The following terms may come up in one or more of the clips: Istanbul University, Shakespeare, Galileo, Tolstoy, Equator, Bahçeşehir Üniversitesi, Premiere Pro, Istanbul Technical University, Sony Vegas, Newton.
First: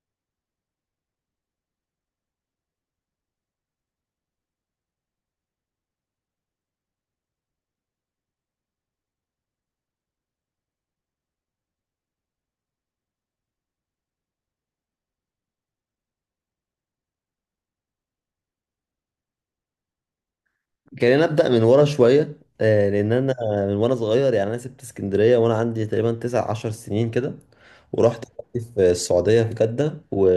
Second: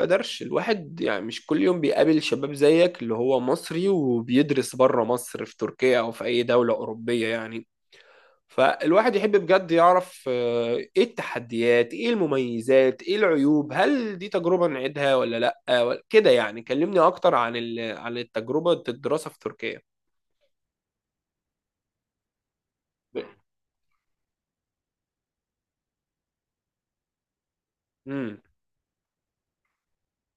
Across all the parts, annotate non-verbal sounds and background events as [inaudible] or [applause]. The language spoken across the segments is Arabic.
قدرش الواحد يعني مش كل يوم بيقابل شباب زيك اللي هو مصري وبيدرس بره مصر في تركيا أو في أي دولة أوروبية يعني. فالواحد يحب بجد يعرف إيه التحديات، إيه المميزات، إيه العيوب، هل دي تجربة نعيدها ولا لأ كده؟ يعني كلمني أكتر عن عن التجربة، الدراسة في تركيا. خلينا نبدأ من ورا شوية لأن أنا من وأنا صغير يعني أنا سبت اسكندرية وأنا عندي تقريبا 19 سنين كده، ورحت امم في السعودية في جدة. و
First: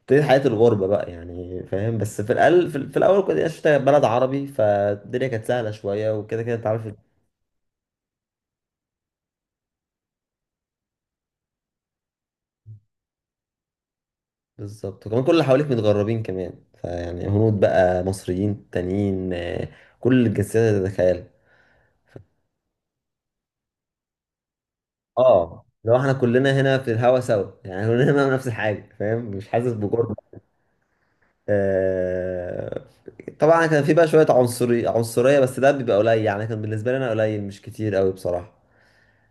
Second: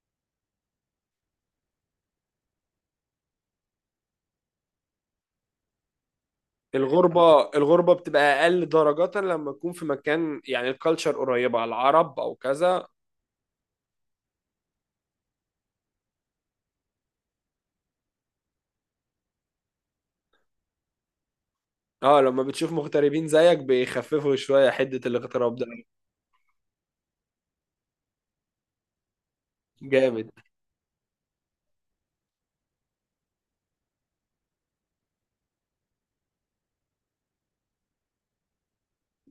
ابتديت حياة الغربة بقى يعني فاهم، بس في الأقل في الأول كنت عشت في بلد عربي، فالدنيا كانت سهلة شوية وكده كده أنت عارف. الغربة، الغربة بتبقى أقل درجة لما تكون في مكان يعني الكالتشر قريبة على العرب أو كذا. بالظبط، وكمان كل اللي حواليك متغربين كمان، فيعني هنود بقى، مصريين تانيين، كل الجنسيات اللي تتخيلها. اه، لما بتشوف مغتربين زيك بيخففوا شوية حدة الاغتراب اه، ده. لو احنا كلنا هنا في الهوا سوا يعني كلنا هنا نفس الحاجة فاهم، مش حاسس بجرم. جامد. آه، طبعا كان في بقى شوية عنصرية، بس ده بيبقى قليل يعني كان بالنسبة لي أنا قليل مش كتير أوي بصراحة.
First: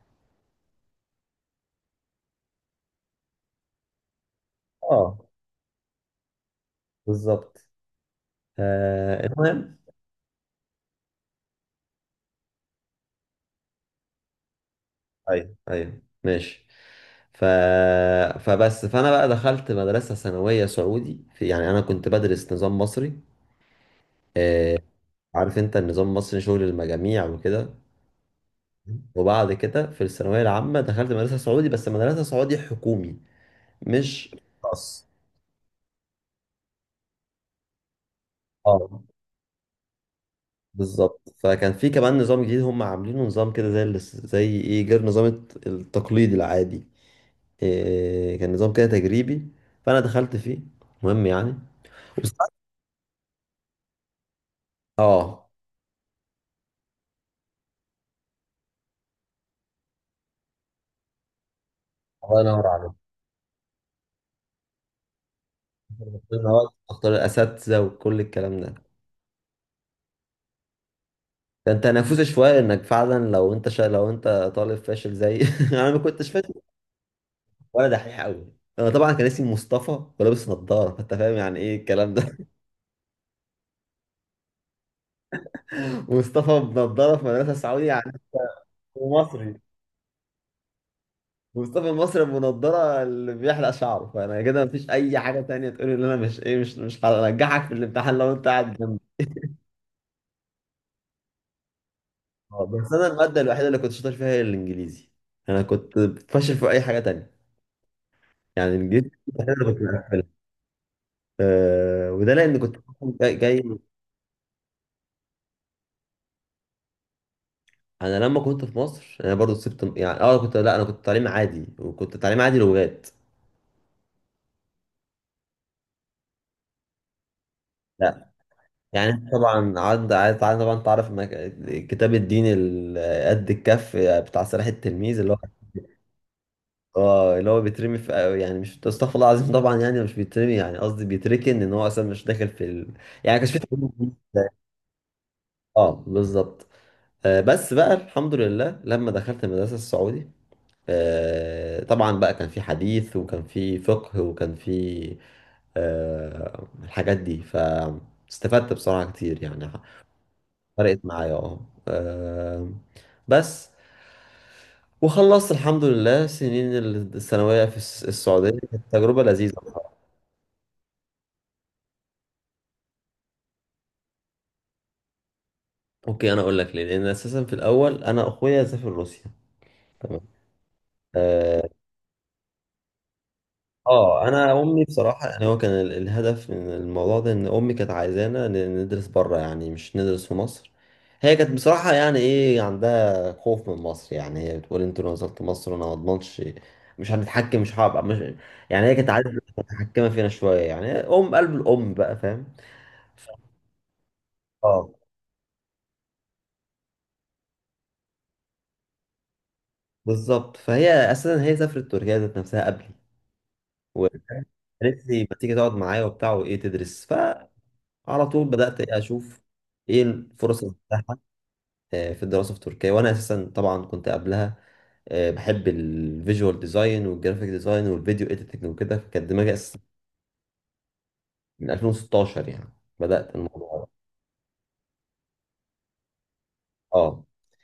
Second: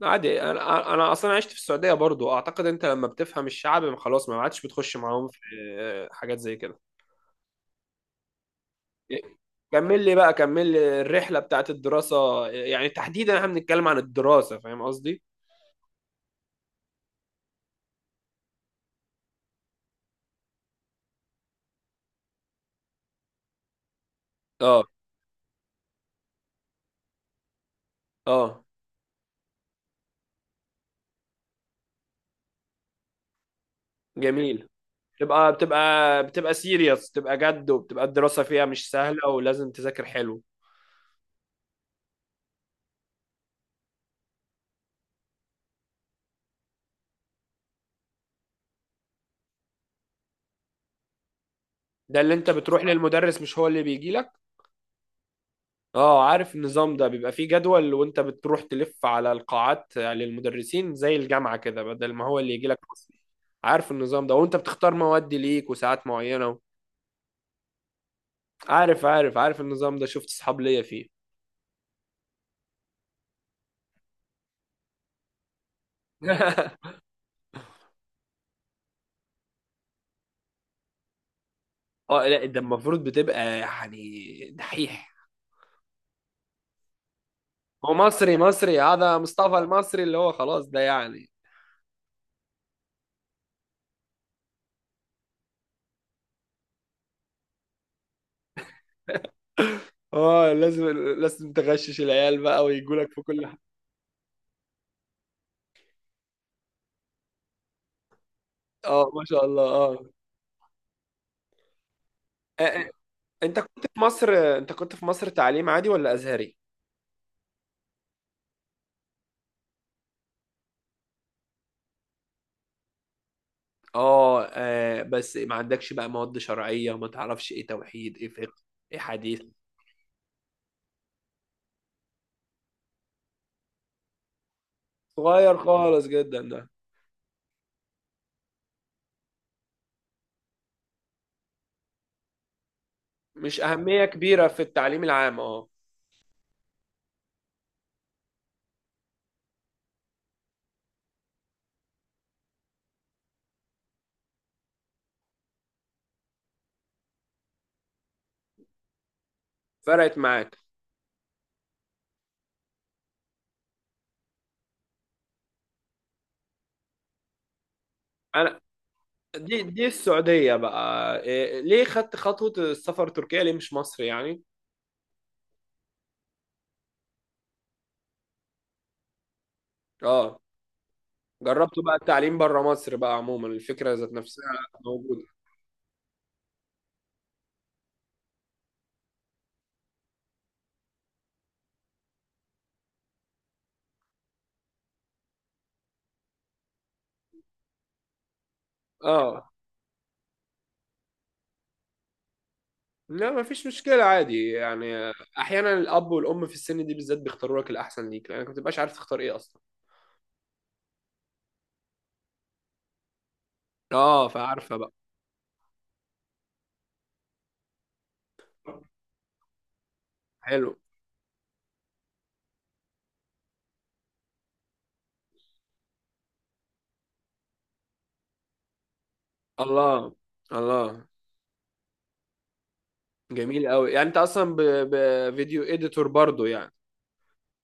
عادي، انا اصلا عشت في السعودية برضو، اعتقد انت لما بتفهم الشعب خلاص ما عادش بتخش اه معاهم في آه، حاجات زي كده. بالظبط. إيه، المهم. كمل لي بقى، كمل لي الرحلة بتاعت الدراسة، يعني تحديدا احنا بنتكلم عن الدراسة، فاهم قصدي؟ أيوه أيوه ماشي. ف... فبس فأنا بقى دخلت مدرسة ثانوية سعودي في، يعني أنا كنت بدرس نظام مصري، اه، عارف أنت النظام المصري شغل المجاميع وكده، اه، وبعد كده في الثانوية العامة دخلت مدرسة سعودي، بس مدرسة سعودي حكومي مش جميل. خاص. بتبقى سيريس، بتبقى جد، وبتبقى الدراسة فيها مش اه سهلة ولازم تذاكر حلو. بالظبط. فكان في كمان نظام جديد هم عاملينه، نظام كده زي ايه، غير نظام التقليدي العادي. إيه، كان نظام كده تجريبي، فانا دخلت فيه. مهم يعني. ده اللي انت وساعات- بتروح للمدرس مش هو اللي بيجي لك. اه، اه، عارف النظام ده، بيبقى فيه جدول وانت بتروح تلف على القاعات للمدرسين زي الجامعة كده، بدل ما هو الله اللي ينور يجي لك عليك. اصلا. عارف النظام ده، وانت بتختار مواد ليك وساعات إن معينة. هو تختار الاساتذه وكل الكلام ده. عارف النظام ده، شفت اصحاب ليا فيه. كان تنافسي شويه، انك فعلا لو انت لو انت طالب فاشل زي [laughs] انا ما كنتش فاشل [laughs] ولا دحيح قوي. انا طبعا كان اسمي مصطفى ولابس نظاره، فانت فاهم يعني ايه الكلام اه ده. لا، ده المفروض بتبقى يعني دحيح. [laughs] مصطفى بنظاره في مدرسه سعودي هو يعني. مصري مصري، هذا مصطفى مصري. المصري اللي هو خلاص ده يعني. مصطفى مصر بنضارة اللي بيحلق شعره، فانا كده مفيش اي حاجه تانية تقولي ان انا مش ايه، مش هنجحك في الامتحان لو انت قاعد جنبي. اه، لازم، لازم تغشش العيال بقى بس ويجوا انا لك في الماده كل الوحيده حاجة. اللي كنت شاطر فيها هي الانجليزي. انا كنت فاشل في اي حاجه تانية، يعني اه، الانجليزي ما شاء انا الله، كنت اه. مقفلها. أه، وده لان كنت جاي, انت جاي كنت في مصر، انت كنت في مصر تعليم عادي ولا ازهري؟ انا لما كنت في مصر انا برضو سبت، يعني اه كنت، لا انا كنت تعليم عادي، وكنت تعليم عادي لغات. اه آه، بس ما عندكش بقى مواد شرعية، ما تعرفش ايه توحيد، ايه لا. فقه، ايه يعني حديث. طبعا عاد طبعا، تعرف إنك الكتاب الديني قد الكف، بتاع صلاح التلميذ اللي هو، صغير خالص جدا ده. اه، اللي هو بيترمي في، يعني مش، استغفر الله العظيم، طبعا يعني مش بيترمي، يعني قصدي بيتركن، ان هو اصلا مش داخل في يعني كانش في مش تعليم أهمية دين. كبيرة في التعليم العام، اه. اه بالظبط. آه، بس بقى الحمد لله لما دخلت المدرسه السعودي، آه طبعا بقى كان في حديث، وكان في فقه، وكان في آه الحاجات دي، فاستفدت بصراحه كتير يعني. فرقت معاك. فرقت معايا اه. آه، بس، وخلصت الحمد لله سنين الثانويه في السعوديه، انا، كانت تجربه لذيذه. دي السعودية بقى، إيه ليه خدت خطوة السفر تركيا ليه مش مصر يعني؟ اوكي انا اقول لك ليه، لان اساسا في الاول انا اخويا سافر روسيا. تمام. اه، اه. جربت بقى التعليم بره مصر بقى، عموما الفكرة ذات نفسها. انا امي موجودة. بصراحه، يعني هو كان الهدف من الموضوع ده ان امي كانت عايزانا ندرس بره، يعني مش ندرس في مصر. هي كانت بصراحه يعني ايه، عندها خوف من مصر، يعني هي بتقول انتوا لو نزلت مصر انا ما اضمنش. مش هنتحكم، مش هبقى مش، يعني هي كانت عايزه اه متحكمه فينا شويه يعني، ام، قلب الام بقى فاهم. ف- لا، ما فيش مشكلة، عادي اه يعني. أحيانا الأب والأم في السن دي بالذات بيختاروا لك الأحسن ليك، لأنك ما بتبقاش عارف تختار إيه أصلا. بالظبط. فهي اساسا هي سافرت تركيا ذات نفسها قبلي، أه، فعارفة بقى. قالت لي ما تيجي تقعد معايا وبتاع وايه، تدرس. فعلى طول بدأت إيه اشوف ايه الفرص حلو. المتاحه في الدراسه في تركيا. وانا اساسا طبعا كنت قبلها، بحب الفيجوال ديزاين والجرافيك ديزاين والفيديو اديتنج وكده، فكانت دماغي اساسا الله، الله. من 2016 يعني، بدأت جميل الموضوع ده. أوي، يعني أنت أصلا بفيديو إديتور برضو يعني؟ اه،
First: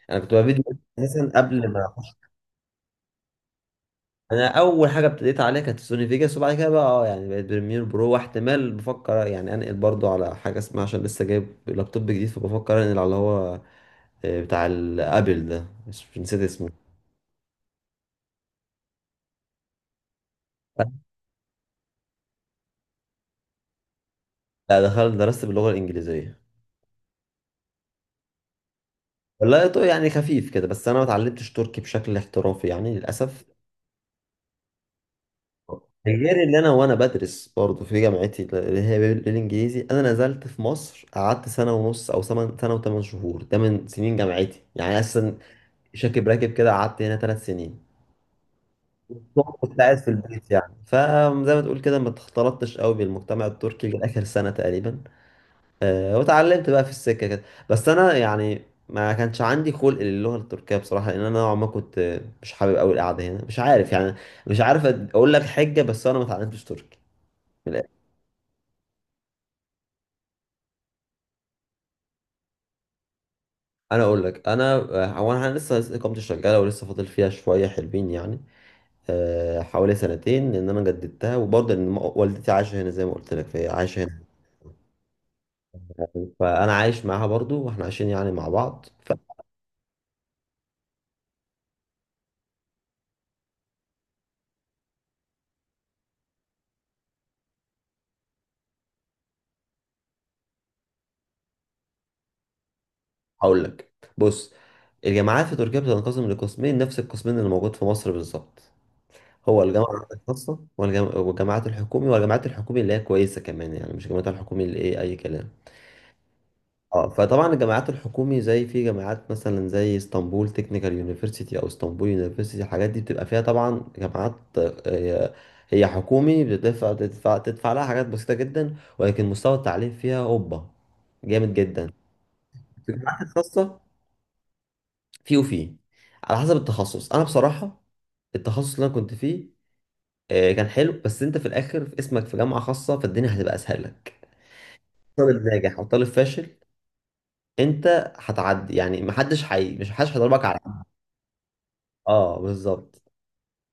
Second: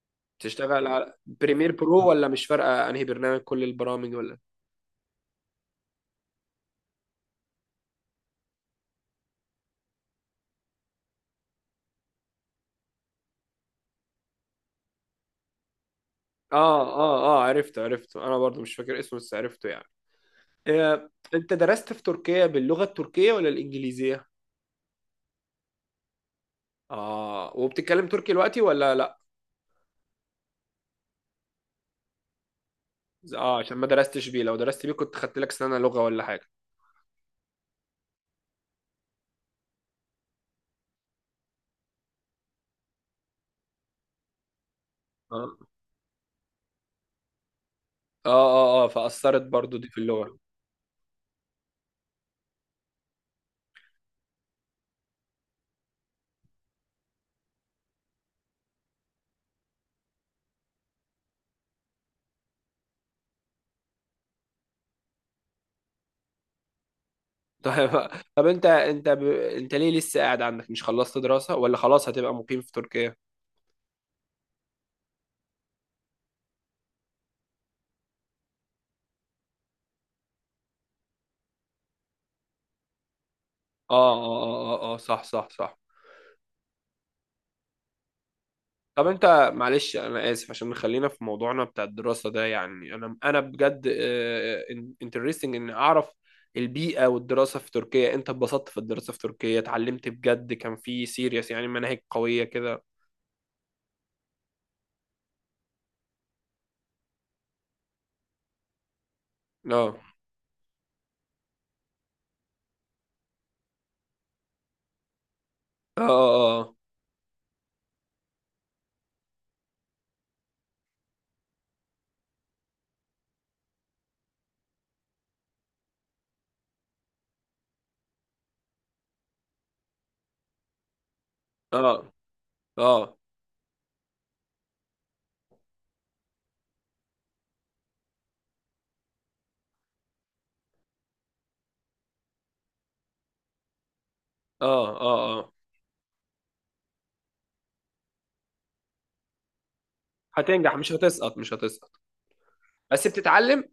انا كنت بقى فيديو. تشتغل على اساسا قبل بريمير ما برو اخش، ولا مش فارقة أنهي برنامج، كل البرامج ولا؟ انا اول حاجه ابتديت عليها كانت سوني فيجاس، وبعد كده بقى اه يعني بقيت بريمير برو، واحتمال بفكر يعني انقل برضو على حاجه اسمها، عشان لسه جايب لابتوب جديد، فبفكر انقل على اللي هو بتاع الابل ده، مش، نسيت اسمه. آه آه آه، عرفته عرفته، أنا برضو مش فاكر اسمه بس عرفته يعني. إيه، أنت درست في تركيا باللغة التركية ولا الإنجليزية؟ لا، دخلت درست باللغة الإنجليزية. آه، وبتتكلم تركي دلوقتي ولا لأ؟ والله يعني خفيف كده، بس أنا ما اتعلمتش تركي بشكل احترافي يعني للأسف. اه، عشان ما درستش بيه. لو درست بيه كنت خدت لك سنة لغة ولا غير حاجة. اللي أنا وأنا بدرس برضه في جامعتي اللي هي بالإنجليزي، أنا نزلت في مصر قعدت سنة ونص، أو سنة وثمان شهور، ده من سنين جامعتي يعني، أساسا اه شاكب راكب كده، قعدت هنا 3 سنين. اه اه، آه، فأثرت برضو كنت دي قاعد في في اللغة. البيت يعني، فزي ما تقول كده ما اختلطتش قوي بالمجتمع التركي لآخر سنة تقريبا. واتعلمت بقى في السكه كده. بس انا يعني ما كانش عندي خلق للغه التركيه بصراحه، لان انا نوعا ما كنت مش حابب قوي القعده هنا، مش عارف يعني، مش عارف اقول لك حجه، بس انا ما اتعلمتش تركي [laughs] من الآخر. طيب. طب انت، انت ليه لسه قاعد عندك، مش خلصت دراسة، ولا خلاص هتبقى مقيم في تركيا؟ انا اقول لك، انا هو انا لسه اقامتي شغاله، ولسه فاضل فيها شويه حلوين يعني، حوالي سنتين، لان انا جددتها، وبرضه ان والدتي عايشه هنا زي ما قلت لك، فهي اه عايشه هنا اه اه اه، آه صح صح صح. فانا عايش معاها برضه، واحنا عايشين يعني مع بعض. طب انت معلش، انا اسف، عشان خلينا في موضوعنا بتاع الدراسة ده، يعني انا بجد انترستنج ان اعرف البيئة والدراسة في تركيا. انت اتبسطت في الدراسة في تركيا؟ اتعلمت بجد؟ كان في سيريس يعني، مناهج قوية كده؟ هقول لك، بص، الجامعات في تركيا بتنقسم لقسمين، نفس القسمين اللي موجود في مصر بالظبط، هو اه الجامعة الخاصة والجامعات الحكومي. والجامعات الحكومي اللي هي كويسة كمان، يعني مش الجامعات الحكومي اللي ايه أي كلام. اه اه آه. اه، فطبعا الجامعات الحكومي زي، في جامعات مثلا زي اسطنبول تكنيكال يونيفرسيتي، او اسطنبول يونيفرسيتي، الحاجات دي بتبقى فيها طبعا جامعات، هي حكومي، بتدفع تدفع تدفع لها حاجات بسيطة جدا، ولكن مستوى التعليم فيها هوبا، جامد اه جدا. في اه الجامعات الخاصة، في على حسب التخصص، انا بصراحه التخصص اللي انا كنت فيه كان حلو، بس انت في الاخر في اسمك في جامعه خاصه، فالدنيا هتبقى اسهل لك. اه اه. طالب اه. ناجح او طالب فاشل، انت هتعدي يعني محدش حي مش محدش هيضربك على هتنجح، حد. مش هتسقط، مش هتسقط. اه بالظبط. بس بتتعلم.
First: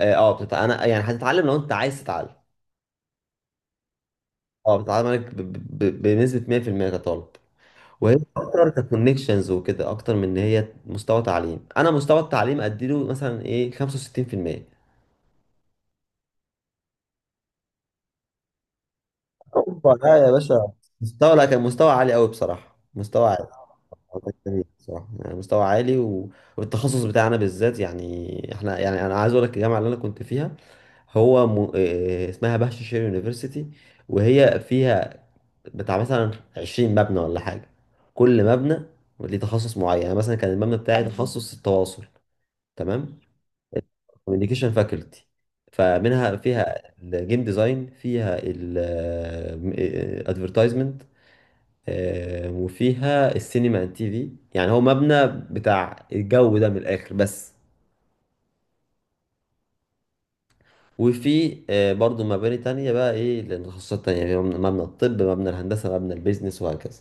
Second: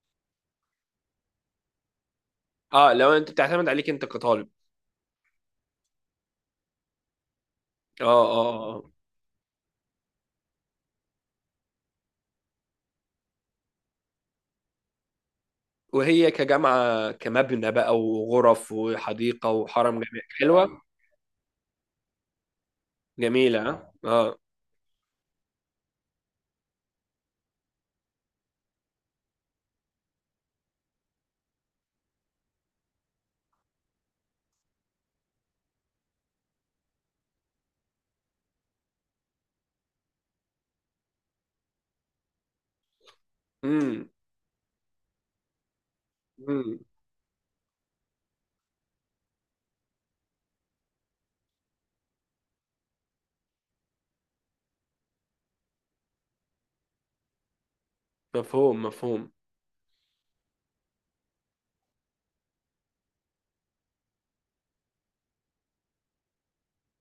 اه، انا يعني هتتعلم لو انت عايز تتعلم. اه، لو انت بتعتمد عليك انت كطالب. اه، بتتعلم عليك بنسبه 100% كطالب. اه وهي اه اكتر اه اه. ككونكشنز وكده، اكتر من ان هي مستوى تعليم، انا مستوى التعليم اديله مثلا ايه 65%. وهي كجامعة، كمبنى بقى وغرف وحديقة اوبا، وحرم لا جميل، يا باشا، حلوة؟ مستوى، لا كان مستوى عالي قوي بصراحه، مستوى عالي. جميلة؟ اه والله آه. جميل بصراحه يعني، مستوى عالي والتخصص بتاعنا بالذات يعني احنا، يعني انا عايز اقول لك الجامعه اللي انا كنت فيها، هو إيه اسمها، بهش شير يونيفرسيتي، وهي فيها بتاع مثلا 20 مبنى ولا حاجه. كل مبنى ليه تخصص معين، يعني مثلا كان المبنى بتاعي تخصص التواصل. تمام. امم، كوميونيكيشن فاكولتي، فمنها امم. فيها الجيم ديزاين، فيها الادفرتايزمنت، وفيها السينما اند تي في، يعني هو مبنى بتاع الجو ده من الاخر بس. مفهوم، مفهوم. وفي برضو مباني تانية بقى ايه للتخصصات تانية يعني، مبنى الطب، مبنى الهندسة، مبنى البيزنس، وهكذا.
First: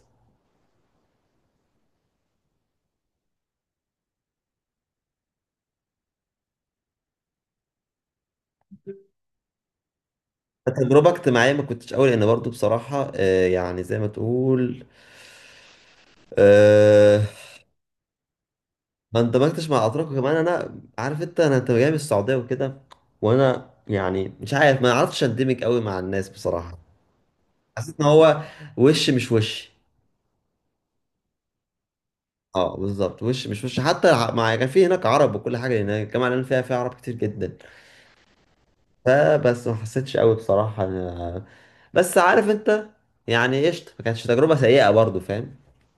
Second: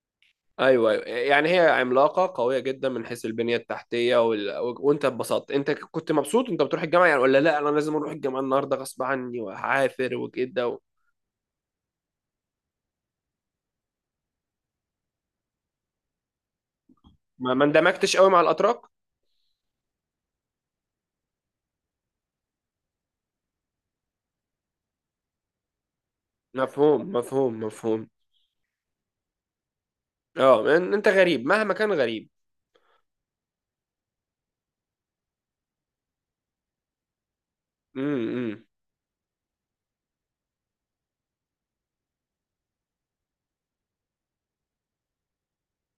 ايوه ايوه، يعني هي عملاقة قوية جدا من حيث البنية التحتية وانت اتبسطت؟ انت كنت مبسوط انت بتروح الجامعة يعني، ولا لا انا لازم اروح الجامعة النهاردة غصب عني وهعافر وكده و... تجربة اجتماعية ما كنتش قوي، لان برضو بصراحة يعني زي ما تقول، آه، ما اندمجتش قوي مع الاتراك. ما اندمجتش مع اتراك، وكمان انا عارف انت، انا انت جاي من السعوديه وكده، وانا يعني مش عارف ما عرفتش اندمج قوي مع الناس بصراحه. مفهوم مفهوم حسيت ان مفهوم. هو وش مش وش. اه، انت غريب مهما كان، غريب. اه بالظبط، وش مش وش، حتى مع، كان في هناك عرب وكل حاجه، هناك الجامعه اللي انا فيها فيها عرب كتير جدا، امم، إمم. فبس ما حسيتش قوي بصراحه بس عارف انت، يعني قشطه، ما كانتش تجربه سيئه برضو فاهم.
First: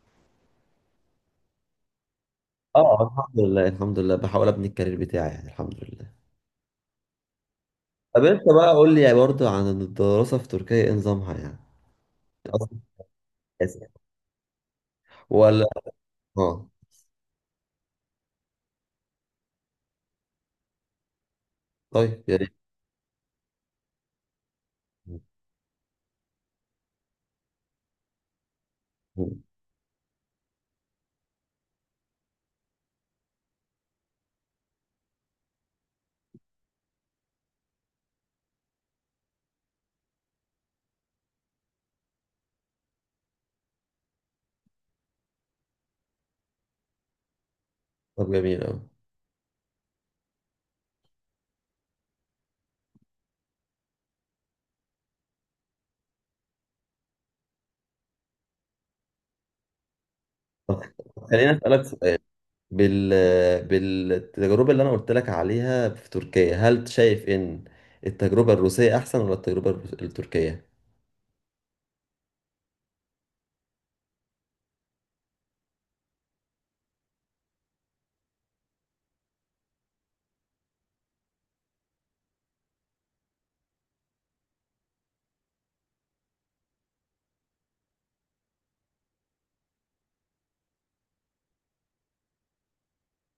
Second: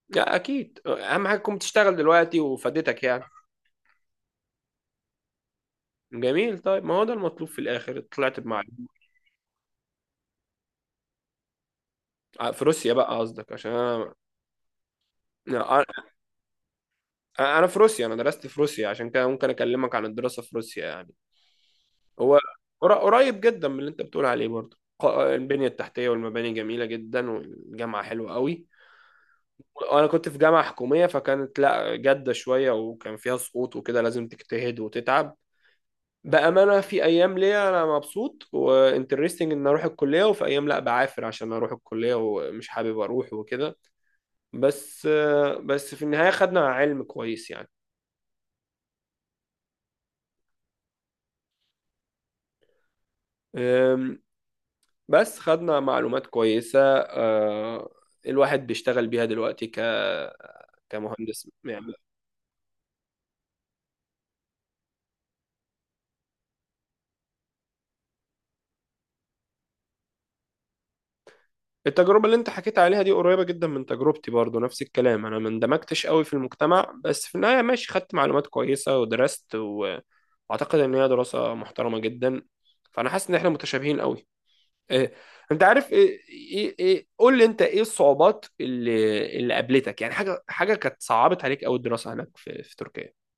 لا اكيد، اهم حاجه تكون بتشتغل دلوقتي اه وفادتك يعني. الحمد لله الحمد لله، بحاول ابني الكارير بتاعي يعني، الحمد لله. جميل، طيب ما هو ده المطلوب في الاخر، طب طلعت انت بقى بمعلم. قول لي برضو عن الدراسه في تركيا ايه نظامها يعني. آه، في روسيا بقى قصدك، عشان اسف. انا، ولا، انا، اه. أنا في روسيا، انا درست في روسيا عشان كده ممكن اكلمك عن الدراسه في روسيا يعني. طيب يا هو ريت. قريب جدا من اللي انت بتقول عليه برضه، البنيه التحتيه والمباني جميله جدا والجامعه حلوه قوي. وانا كنت في جامعة حكومية، فكانت لا جادة شوية وكان فيها سقوط وكده، لازم تجتهد وتتعب. بأمانة، في أيام ليا أنا مبسوط وانترستنج إن أروح الكلية، وفي أيام لا، بعافر عشان أروح الكلية ومش حابب أروح وكده. بس، بس في النهاية خدنا علم كويس يعني. طب جميل أوي. أم، بس خدنا معلومات كويسة أه، الواحد بيشتغل بيها دلوقتي طب كمهندس خليني أسألك يعني. سؤال، بال بالتجربة اللي أنا قلت لك عليها في تركيا، هل شايف إن التجربة الروسية أحسن، ولا التجربة التركية؟ التجربة اللي انت حكيت عليها دي قريبة جدا من تجربتي برضو، نفس الكلام، انا ما اندمجتش قوي في المجتمع، بس في النهاية ماشي، خدت معلومات كويسة ودرست و- واعتقد ان هي دراسة محترمة جدا. فانا حاسس ان احنا متشابهين قوي. إيه. انت عارف ايه، ايه، ايه قول لي انت، ايه الصعوبات اللي اللي قابلتك يعني، حاجة حاجة كانت صعبت عليك قوي الدراسة هناك في في تركيا؟